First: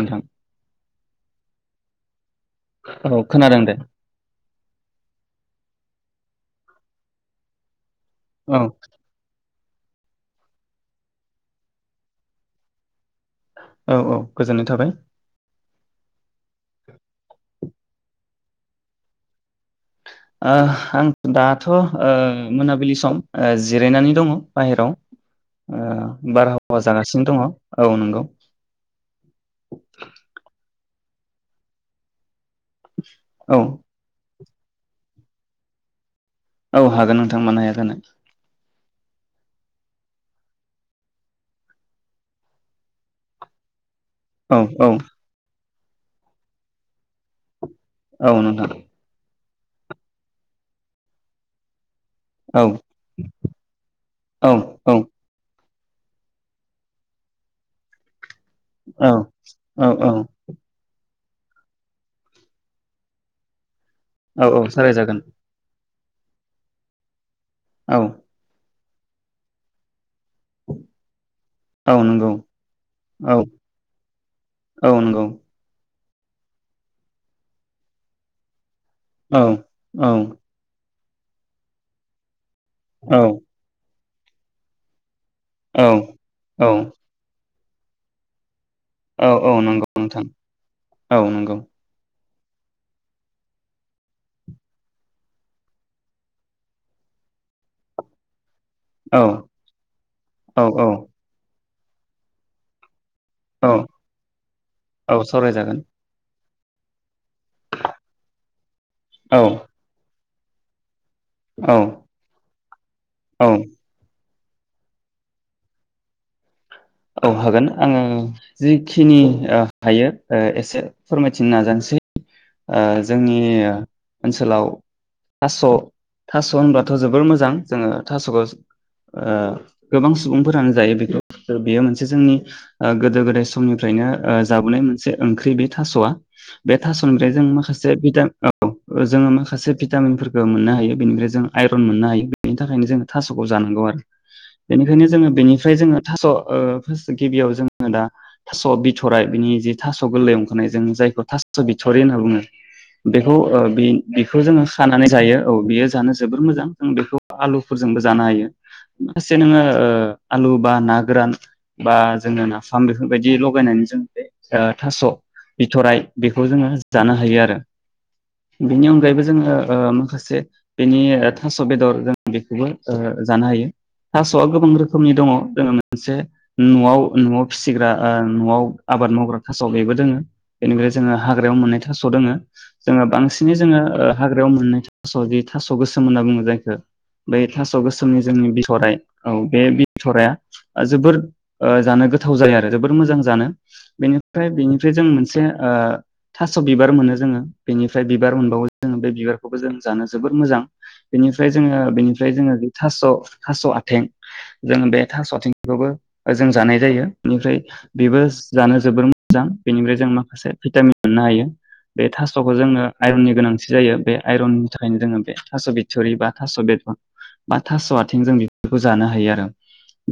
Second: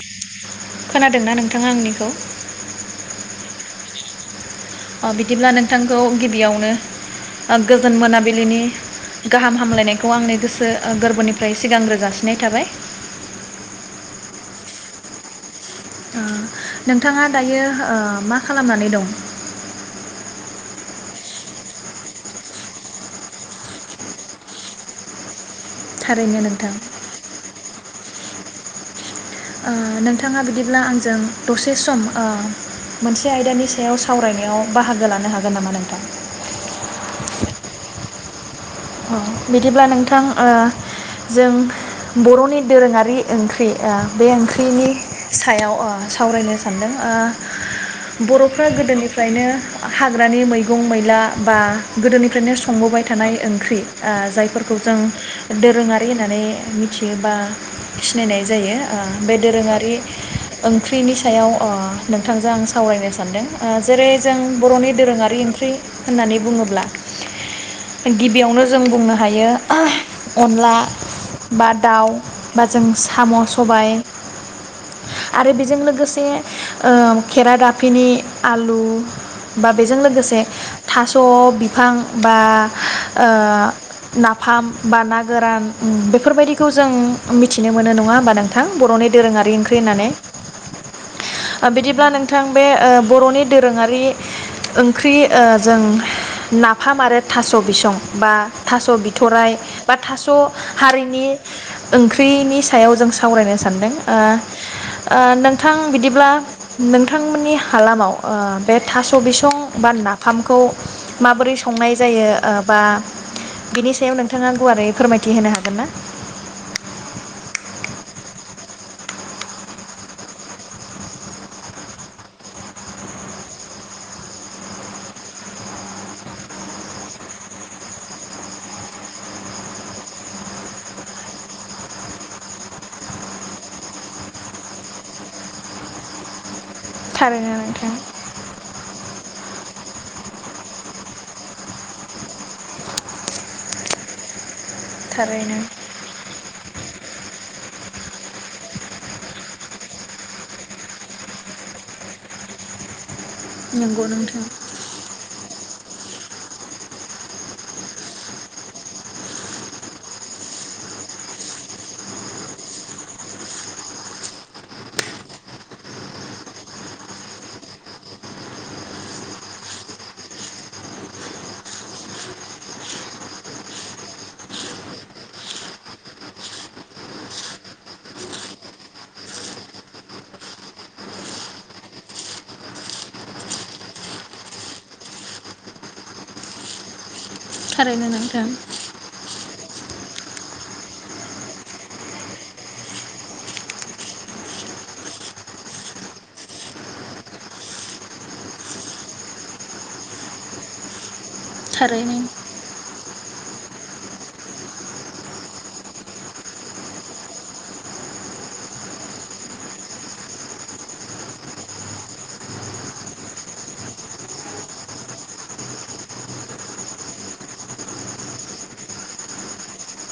नोंथां खोनादोंना नों थाङा आंनिखौ? औ खोनादों दे अ बिदिब्ला नोंथांखौ गिबियावनो ओ गो जोन मोनाबिलिनि औ गाहामा हामलायनायखौ आंनि ओ गोसो गोरबोनिफ्राय सिगांग्रो जासिनाय थाबाय। औ औ गोजोननाय थाबाय। ओ नोंथाङा दायो ओ मा खालामनानै दं? ओ आं दाथ' ओ मोनाबिलि सम ओ जिरायनानै दङ बाहेराव। ओ थारैनो नोंथां बारहावा जागासिनो दङ औ नंगौ ओ नोंथाङा बिदिब्ला आंजों दसे सम ओ मोनसे औ आयदानि सायाव सावरायनायाव बाहागो लानो हागोन नामा नोंथां जोनो ओ बिदिब्ला नोंथां ओ जों बरनि दोरोङारि ओंख्रि ओ बे औ औ ओंख्रिनि सायाव अ सावरायनो सानदों ओ‌ औ नोंथां बर'फ्रा गोदोनिफ्रायनो हाग्रानि मैगं मैला बा गोदोनिफ्रायनो औ संबोबाय थानाय ओं ओ औ जायफोरखौ औ जों दोरोङारि होननानै मिथियो बा सिनायनाय जायो ओ‌ बे औ दोरोङारि औ ओंख्रिनि सायाव ओ नोंथांजों आं सावरायनो सानदों ओ जेरै जों औ औ बरनि सावरायजागोन दोरोङारि ओंख्रि होननानै बुङोब्ला औ गिबियावनो जों बुंनो हायो अनला बा औ दाउ नंगौ बा जों साम औ सबाय औ नंगौ आरो बेजों लोगोसे से ओ खेराइ दाफिनि आलु औ बा बेजों औ लोगोसे थास बिफां बा ओ नाफाम बानाग गोरान औ उम बेफोरबायदिखौ औ जों मिथ मिथिनो मोनो नङा होमबा नों नोंथां बरनि औ दोरोङारि औ ओंख्रि नंगौ होननानै नोंथां औ नंगौ ओ बिदिब्ला नों बिथां बे ओ बरनि दोरोङारि ओंख्रि ओ जों नाफाम आरो थास बिसं बा थास औ बिथराय बा थास औ हारिनि ओंख्रिनि सायाव जों सा सावरायनो औ सानदों ओ औ ओ सावरायजागोन नोंथां बिदिब्ला नोंथांमोननि हालामाव ओ बे थास' औ बिसं बानना फामखौ माबोरै संनाय औ जायो ओ बा औ बिनि सायाव नोंथाङा गुवारै फोरमायथि होनो हागोन ना औ हागोन आङो जिखिनि हायो एसे फोरमायथिनो नाजानोसै ओ जोंनि ओनसोलाव थास' थास' होनबाथ' जोबोर मोजां जोङो थास'खौ ओ गोबां सुबुंफोरानो जायो बेखौ बेयो मोनसे जोंनि गोदो गोदाय समनिफ्रायनो ओ जाबोनाय मोनसे ओंख्रि बे थास'आ बे थास' ओमफ्राय जों थारैनो नोंथां माखासे [unintelligible] [unintelligible] जों माखासे माखासे भिटामिनफोरखौ मोननो हायो बेनिफ्राय जों आइरन मोननो हायो बेनि थाखायनो जोङो थास'खौ जानांगौ आरो बेनिखायनो जोङो थारैनो बेनिफ्राय जोङो थास' ओ गिबियाव जोङो दा थास' बिथ'राइ बिनि जि थास' गोरलै अखारनाय जों जायखौ थास' बिथ थरि होनना बुंङो बेखौ ओ नंगौ बेखौ नोंथां जोङो खानानै जायो औ बेयो जानो जोबोर मोजां नों बेखौ आलु फोरजोंबो जानो हायो फासे नोङो आलु बा ना गोरान बा जोङो नाफाम बेफोरबायदि लगायनानै जों बे ओ थास' बिथ'राय बे बेखौ जोङो जानो हायो आरो बेनि अनगायैबो जोङो ओ माखासे बेनि थास' बेदर जों बेखौबो जानो हायो थास'आ गोबां रोखोमनि दङ जोङो मोनसे न'आव न'आव फिसिग्रा न'आव आबाद मावग्रा थास' बेबो दोङो बेनिफ्राय जोङो हाग्रायाव मोननाय थास' दोङो जोङो बांसिनै जोङो हाग्रायाव मोननाय थास' जि थास' गोसोम होनना बुङो जायखो बै थास' थारैनो गोसोमनि नोंथां जोंनि बिथ'राइ औ बे बिथ'राया जोबोर ओ जानो गोथाव जायो आरो जोबोर मोजां जानो बेनिफ्राय बेनिफ्राय जों मोनसे ओ थास' बिबार मोनो जोङो बेनिफ्राय बिबार मोनबावो जोङो बे बिबारखौबो जों जानो जोबोर मोजां बेनिफ्राय जोङो थारैनो बेनिफ्राय जोङो बे थास' थास' आथें जोङो बे थास' आथिंखौबो जों जानाय जायो बेनिफ्राय बेबो जानो जोबोर मोजां बेनिफ्राय जों मा खासे भिटामिन मोननो हायो बे थास'खौ जोङो आयरननि गोनांथि जायो बे आइरननि थाखायनो जोङो बे थास' बिथुरि बा थास' बेदा बा थास' आथिं जों बेफोरखौ जानो हायो आरो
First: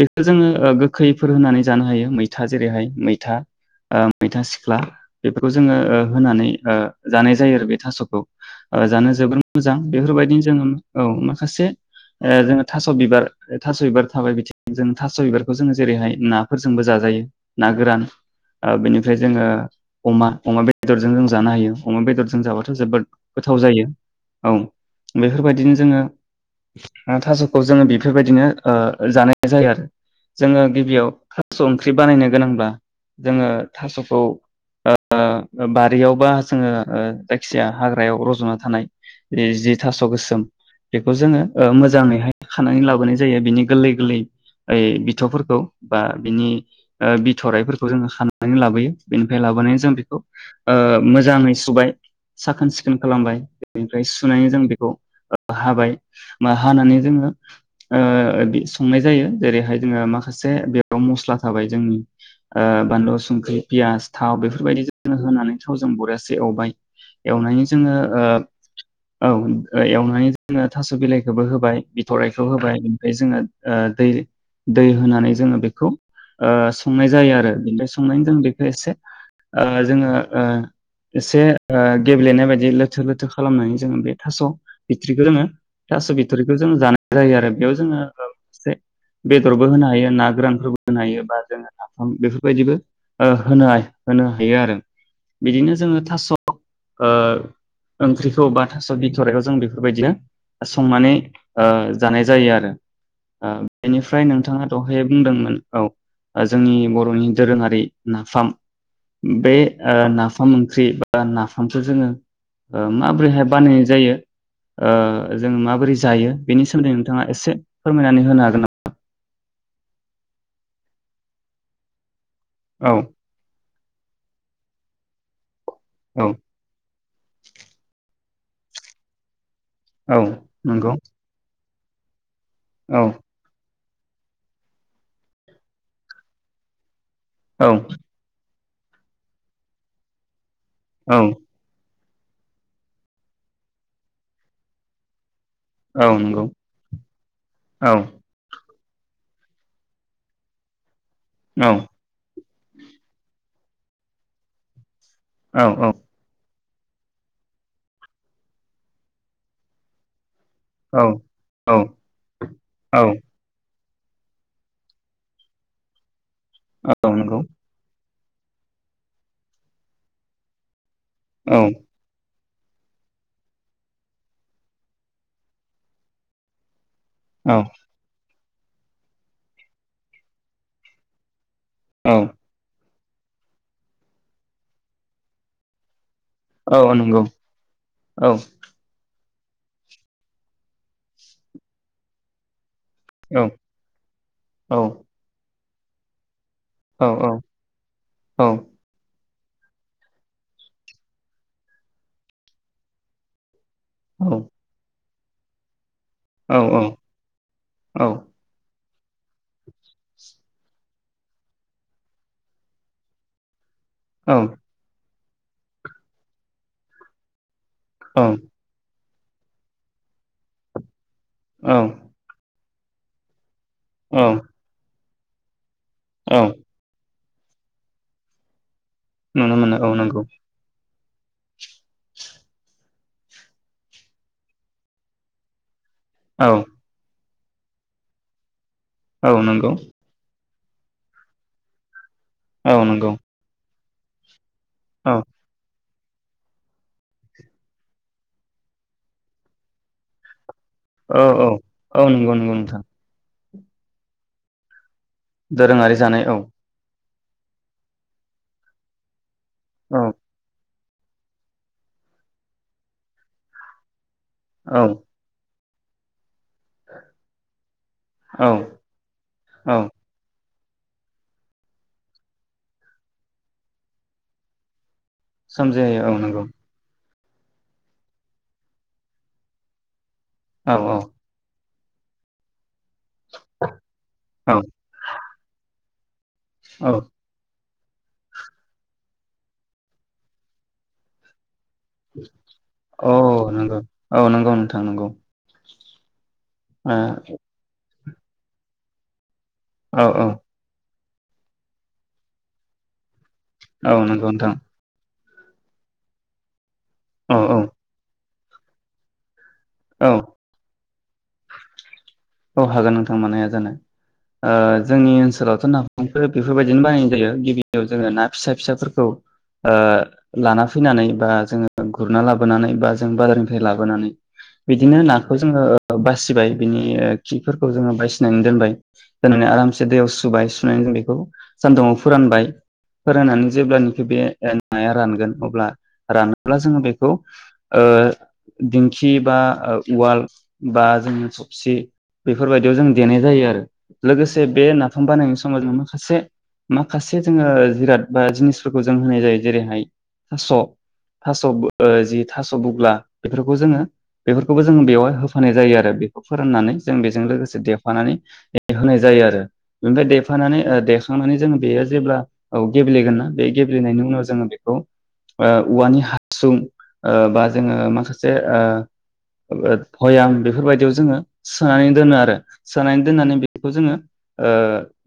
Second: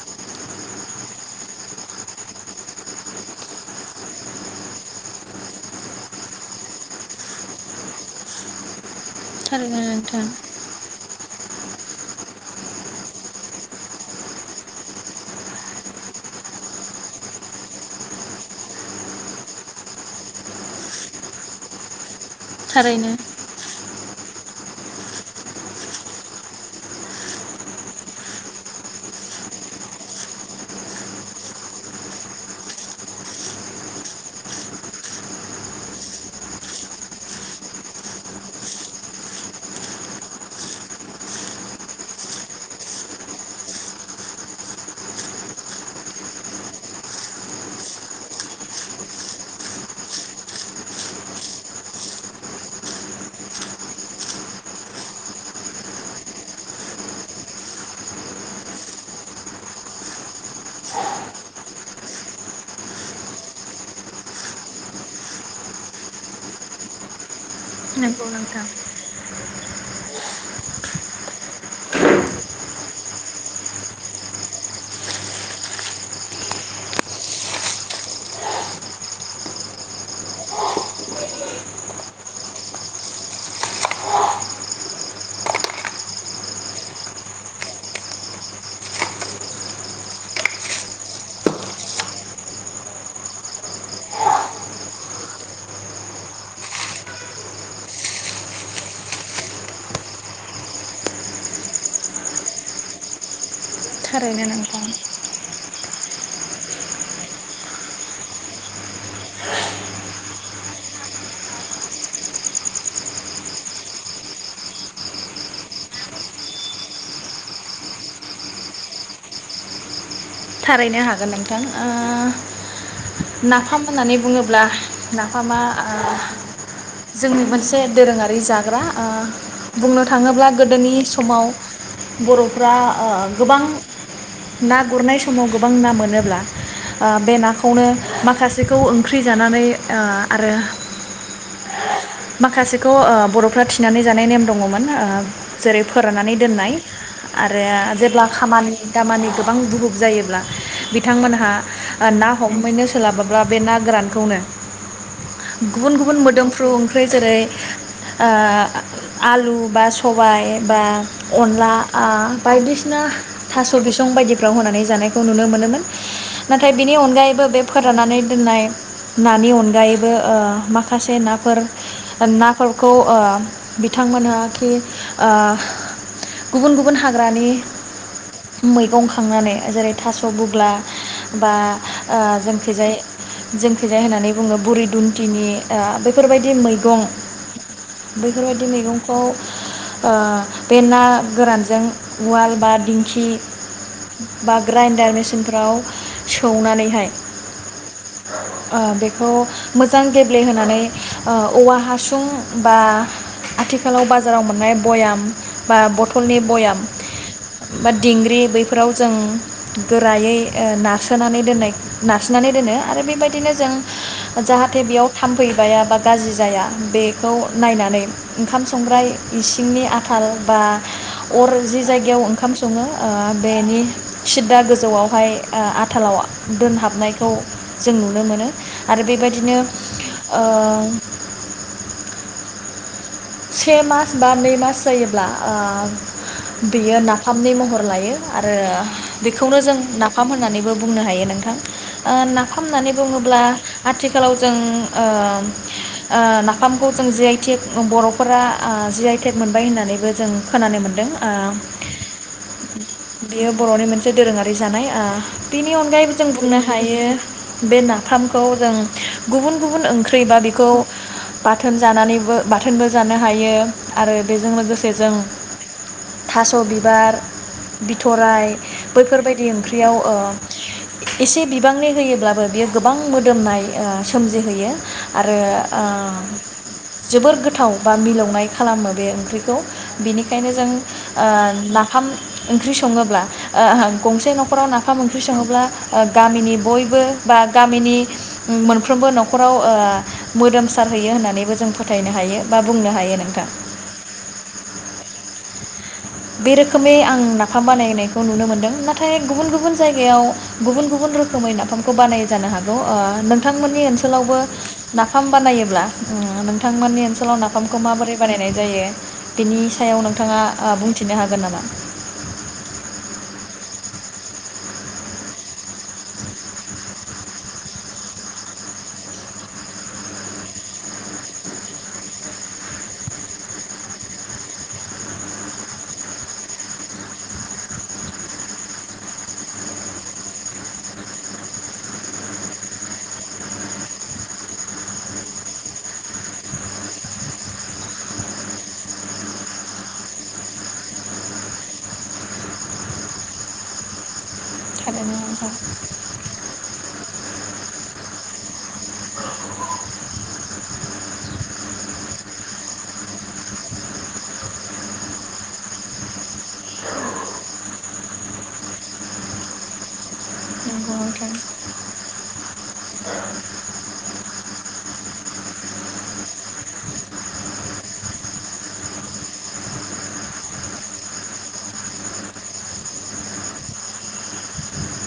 बेखौ जोङो गोखैफोर होनानै जानो हायो मैथा जेरैहाय मैथा ओ मैथा सिख्ला बेफोरखौ जोङो ओ होनानै ओ जानाय जायो आरो बे थास'खौ ओ जानो जोबोर मोजां थारैनो नोंथां बेफोरबायदिनो जोङो औ माखासे ओ जोङो थास' बिबार थास' बिबार थाबाय बिथिं जों थास' बिबारखौ जोङो जेरैहाय नाफोरजोंबो जाजायो ना गोरान ओ बिनिफ्राय जोङो अमा अमा बेदरजों जों जानो हायो अमा बेदरजों जों जाबाथ' जोबोद थारैनो गोथाव जायो औ बेफोरबायदिनो जोङो थास'खौ जोङो बेफोरबायदिनो ओ जानाय जायो आरो जोङो गिबियाव थास' ओंख्रि बानायनो गोनांब्ला जोङो थास'खौ ओ बारियाव बा जोङो जायखिजाया हाग्रायाव रज'ना थानाय जि थास' गोसोम बेखौ जोङो मोजाङैहाय खानानै लाबोनाय जायो बिनि गोरलै गोरलै ओय बिथौफोरखौ बा बिनि बिथ'राइफोरखौ जोङो खानानै लाबोयो बेनिफ्राय लाबो जों बेखौ मोजाङै ओ सुबाय साखोन सिखोन खालामबाय बेनिफ्राय सुनानै जों बेखौ हाबाय हानानै जोङो ओ संनाय जायो जेरैहाय जोङो माखासे बेयाव मस्ला थाबाय जोंनि ओ बानलु संख्रि पियास थाव बेफोरबायदि जों होनानै थाव जों बरियासे एवबाय एवनायनि नोंगौ नोंथां औ एवनानै जोङो थास' बिलाइखौबो होबाय बिथराइखौ होबाय ओमफ्राय ओ जोङो दै दै होनानै जोङो बेखौ संनाय जायो आरो बेनिफ्राय संनानै जों बेखौ एसे ओ जोङो ओ एसे गेब्लेनाय बायदि लोथो लोथो खालामनानै जोङो बे थास' बिथ्रिखौ जोङो थास' बिथ'रिखौ जोङो जानाय जायो आरो बेयाव जोङोसे बेदरबो होनो हायो ना गोरानफोरबो होनो हायो बा जोङो नाफाम बेफोरबायदिबो होनो हायो होनो हायो आरो बिदिनो जोङो थास' ओ ओंख्रिखौ बा थास' बिथ'राइखौ जों बेफोरबायदिनो संनानै ओ जानाय जायो आरो ओ बेनिफ्राय थारैनो नोंथाङा नोंथां दहाय बुंदोंमोन औ जोंनि बर'नि दोरोङारि नाफाम बे ओ नाफाम ओंख्रि बा ना बामखो जोङो माबोरैहाय बानायनाय जायो ओ जों माबोरै जायो बेनि सोमोन्दै नोंथाङा एसे फोरमायनानै होनो हागोन नामा थारैनो हागोन नोंथां औ नाफाम होननानै बुङोब्ला नाफामा ओ औ जोंनि मोनसे दोरोङारि मै जाग्रा ओ बुंनो औ थाङोब्ला नंगौ गोदोनि समाव बर'फ्रा औ ओ गोबां। ना गुरनाय। समाव गोबां ना मोनोब्ला ओ बे औ नाखौनो माखासे जेखौ ओंख्रि जानानै ओ आरो औ। माखासेखौ ओ बर'फ्रा थिनानै जानाय नेम दङमोन ओ जेरै औ फोराननानै नंगौ दोननाय आरो औ जेब्ला खामानि दामानि गोबां बुहु जायोब्ला। थांमोनहा औ ना हमहैनो सोलाबाब्ला। बे ना गोरानखौनो। औ गुबुन गुबुन मोदोम फ्रु ओंख्रि जेरै ओ आलु बा सबाय। बा अनला औ ओ औ बायदिसिना थास' स बिसं बायदिफ्राव होनानै। जानायखौ नुनो मोनोमोन। नाथाय बिनि औ नंगौ अनगायैबो बे फोराननानै। दोननाय नानि अनगायैबो ओ माखा [unintelligible] औ नाफोर [unintelligible] फोरखौ ओ बिथांमोनहा खि ओ गुबुन गुबुन हा ग्रानि औ मैगं खांनानै। जेरै थास' बुग्ला। बा औ ओ जोंखैजाय। जोंखैजाय होननानै बुङो बुरि दुन्थिनि ओ बेफोरबायदि औ मैगं नंगौ औ बैफोरबायदि मैगं। खौ ओ बे ना गोरानजों उवाल बा दिनखि औ औ बाग्रा इन्डारमेसिन। फ्राव सौनानैहाय औ ओ बे खौ मोजां गेब्लेहोनानै ओ औवा हासुं बा आथिखालाव बाजाराव मोननाय भयाम बा बथ थलनि बयाम बा दिंग्रि औ बैफो जों गोरायै ओ नारसोनानै दोननाय नारसोनानै दोनो आरो बेबायदिनो जों जाहाथे बेयाव थामफै बाया बा गाज्रि जाया। बेखौ नायनानै ओंखाम संग्राय इसिंनि आथाल बा अर जि जायगायाव ओंखाम स सङो ओ बेनि औ सिददा गोजौआव हाय ओ आथालाव औ दोनहाबनाय खौ जों नुनो मोनो। आरो नुनो बेबादिनो मोनो औ नंगौ ओ [inaudible] से मास बा नै मास जायोब्ला ओ औ बेयो ना फामनि महर लायो आरो औ बेखौनो नंगौ जों नाफाम हो होननानैबो बुंनो हायो नोंथां। ओ नाफाम औ होननानै नंगौ बुङोब्ला आथिखालाव जों ओ औ ओ नाफामखौ जों जिआइ थेग बर' नखरा ओ जि आइ टेग मोनबाय होननानैबो जों खोनानो मोनदों औ औ औ नंगौ नंगौ नोंथां। बियो बर'नि मोनसे दोरोङारि जानाय आ बेनि दोरोङारि अनगायैबो जानाय जों औ बुंनो हायो बे नाफामखौ जों गुबुन गुबुन औ ओंख्रै बा बेखौ बाथोन जानानैबो बाथोनबो जानो हायो। आरो बेजों औ लोगोसे जों थास' बिबार बिथ'राय औ बैफोरबायदि औ ओंख्रियाव ओ एसे बिबांनि होयोब्लाबो बियो गोबां मोदोमनाय ओ सोमजिहोयो आरो ओ सोमजिहोयो औ नंगौ जोबोर गोथाव बा मिलौनाय खालामो बे ओंख्रिखौ बिनिखायनो जों औ औ ओ ना फाम ओंख्रि सङोब्ला ओ गंसे औ न'खराव नाफाम ओंख्रि सङोब्ला ओ गामिनि बयबो बा गामिनि मोनफ्रोमबो न'खराव ओ मोदोमसारहैयो होननानैबो जों फो थायनो हायो। बा बुंनो औ हायो नोंथां नोंगौ औ नोंगौ नोंथां नोंगौ। बे रोखोमै आं नाफाम बानायहोनाय नुनो मोनदों नाथाय गुबुन गु बुन औ जायगायाव औ गुबुन गु बुन रोखोमै नाफामखौ बानायो जानो हागौ ओ नों थांमोननि औ नंगौ ओनसोलावबो नोंथां ना फाम बानायोब्ला उम नों थांमोननि औ ओनसोलाव औ नाफामखौ माबोरै बानायनाय जायो। बेनि सायाव औ नोंथाङा ओ बुं फिननो हागोन नामा? औ हागोन नोंथां मानो हाया जानो ओ जोंनि ओनसोलावथ' नाफामखो बेफोरबायदिनो बानायनाय जायो गिबियाव जोङो ना फिसा फिसाफोरखौ ओ लाना फैनानै बा जोङो गुरना लाबोनानै बा जों बाजारनिफ्राय लाबोनानै बिदिनो नाखौ जोङो ओ बासिबाय बिनि ओ खिफोरखौ जोङो बायसिनानै दोनबाय दोननानै आरामसे दैयाव सुबाय सुनानै जों बेखौ सानदुुङाव फोरानबाय फोराननानै जेब्लानोखि बे ओ नाया रानगोन अब्ला रानोब्ला जोङो बेखौ ओ दिंखि बा उवाल बा जोङो सबसि बेफोरबायदियाव जों देनाय जायो आरो लोगोसे बे नाफाम थारैनो बानायनाय नोंथां समाव जों माखासे माखासे जोङो जिराद बा जिनिसफोरखौ जों होनाय जायो जेरैहाय थास' थास' बो ओ जि थास' बुग्ला बेफोरखौ जोङो बेफोरखौबो जों बेवाय होफानाय जायो आरो बेखौ फोराननानै जों बेजों लोगोसे देफानानै ए होनाय जायो आरो ओमफ्राय देफानानै ओ नंगौ नोंथां देखांनानै जोङो बेयो जेब्ला औ गेब्लेगोन ना बे गेब्लेनायनि उनाव जोङो बेखौ ओ औवानि हासुं ओ बा जोङो माखासे ओ भयाम बेफोरबायदियाव जोङो सोनानै दोनो आरो सोनानै दोननानै बेफोरखौ जोङो ओ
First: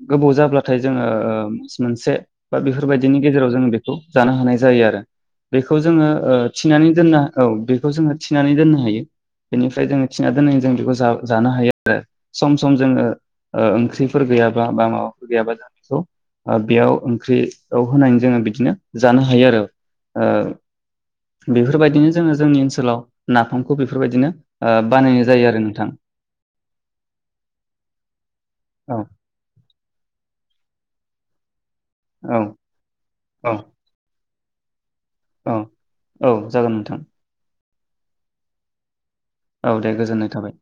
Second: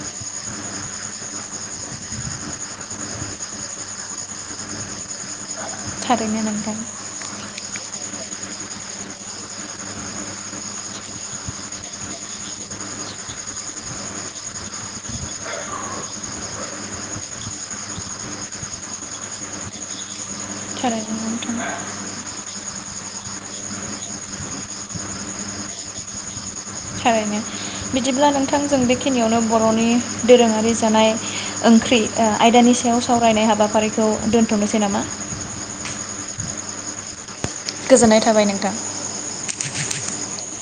गोबाव जाब्लाथाय जोङो ओ मास मोनसे बा बेफोरबायदिनि गेजेराव जोङो बेखौ जानो हानाय जायो आरो। बेखौ जोङो ओ थारैनो नोंथां थिनानै दोनना औ। बेखौ जोङो थिनानै दोननो हायो बेनिफ्राय जोङो थिनानै दोननानै जों बेखौ जा। जानो हायो आरो सम सम जोङो ओ ओंख्रिफोर गैयाबा बा माबाफोर गैयाबा जों बेखौ बेयाव ओंख्रियाव होनानै जोङो बिदिनो जानो हायो आरो ओ थारैनो नोंथां बेफोरबायदिनो जोङो जोंनि ओनसोलाव नाफामखौ बेफोरबायदिनो ओ बानायनाय जायो आरो नोंथां। थारैनो बिदिब्ला नोंथांजों औ बेखिनियावनो बर'नि दोरोङारि जानाय। ओंख्रि औ आयदानि सायाव सावरायनाय औ हाबाफारिखौ दोन थनोसै नामा औ औ जागोन नोंथां गोजोननाय थाबाय नोंथां औ दे गोजोननाय थाबाय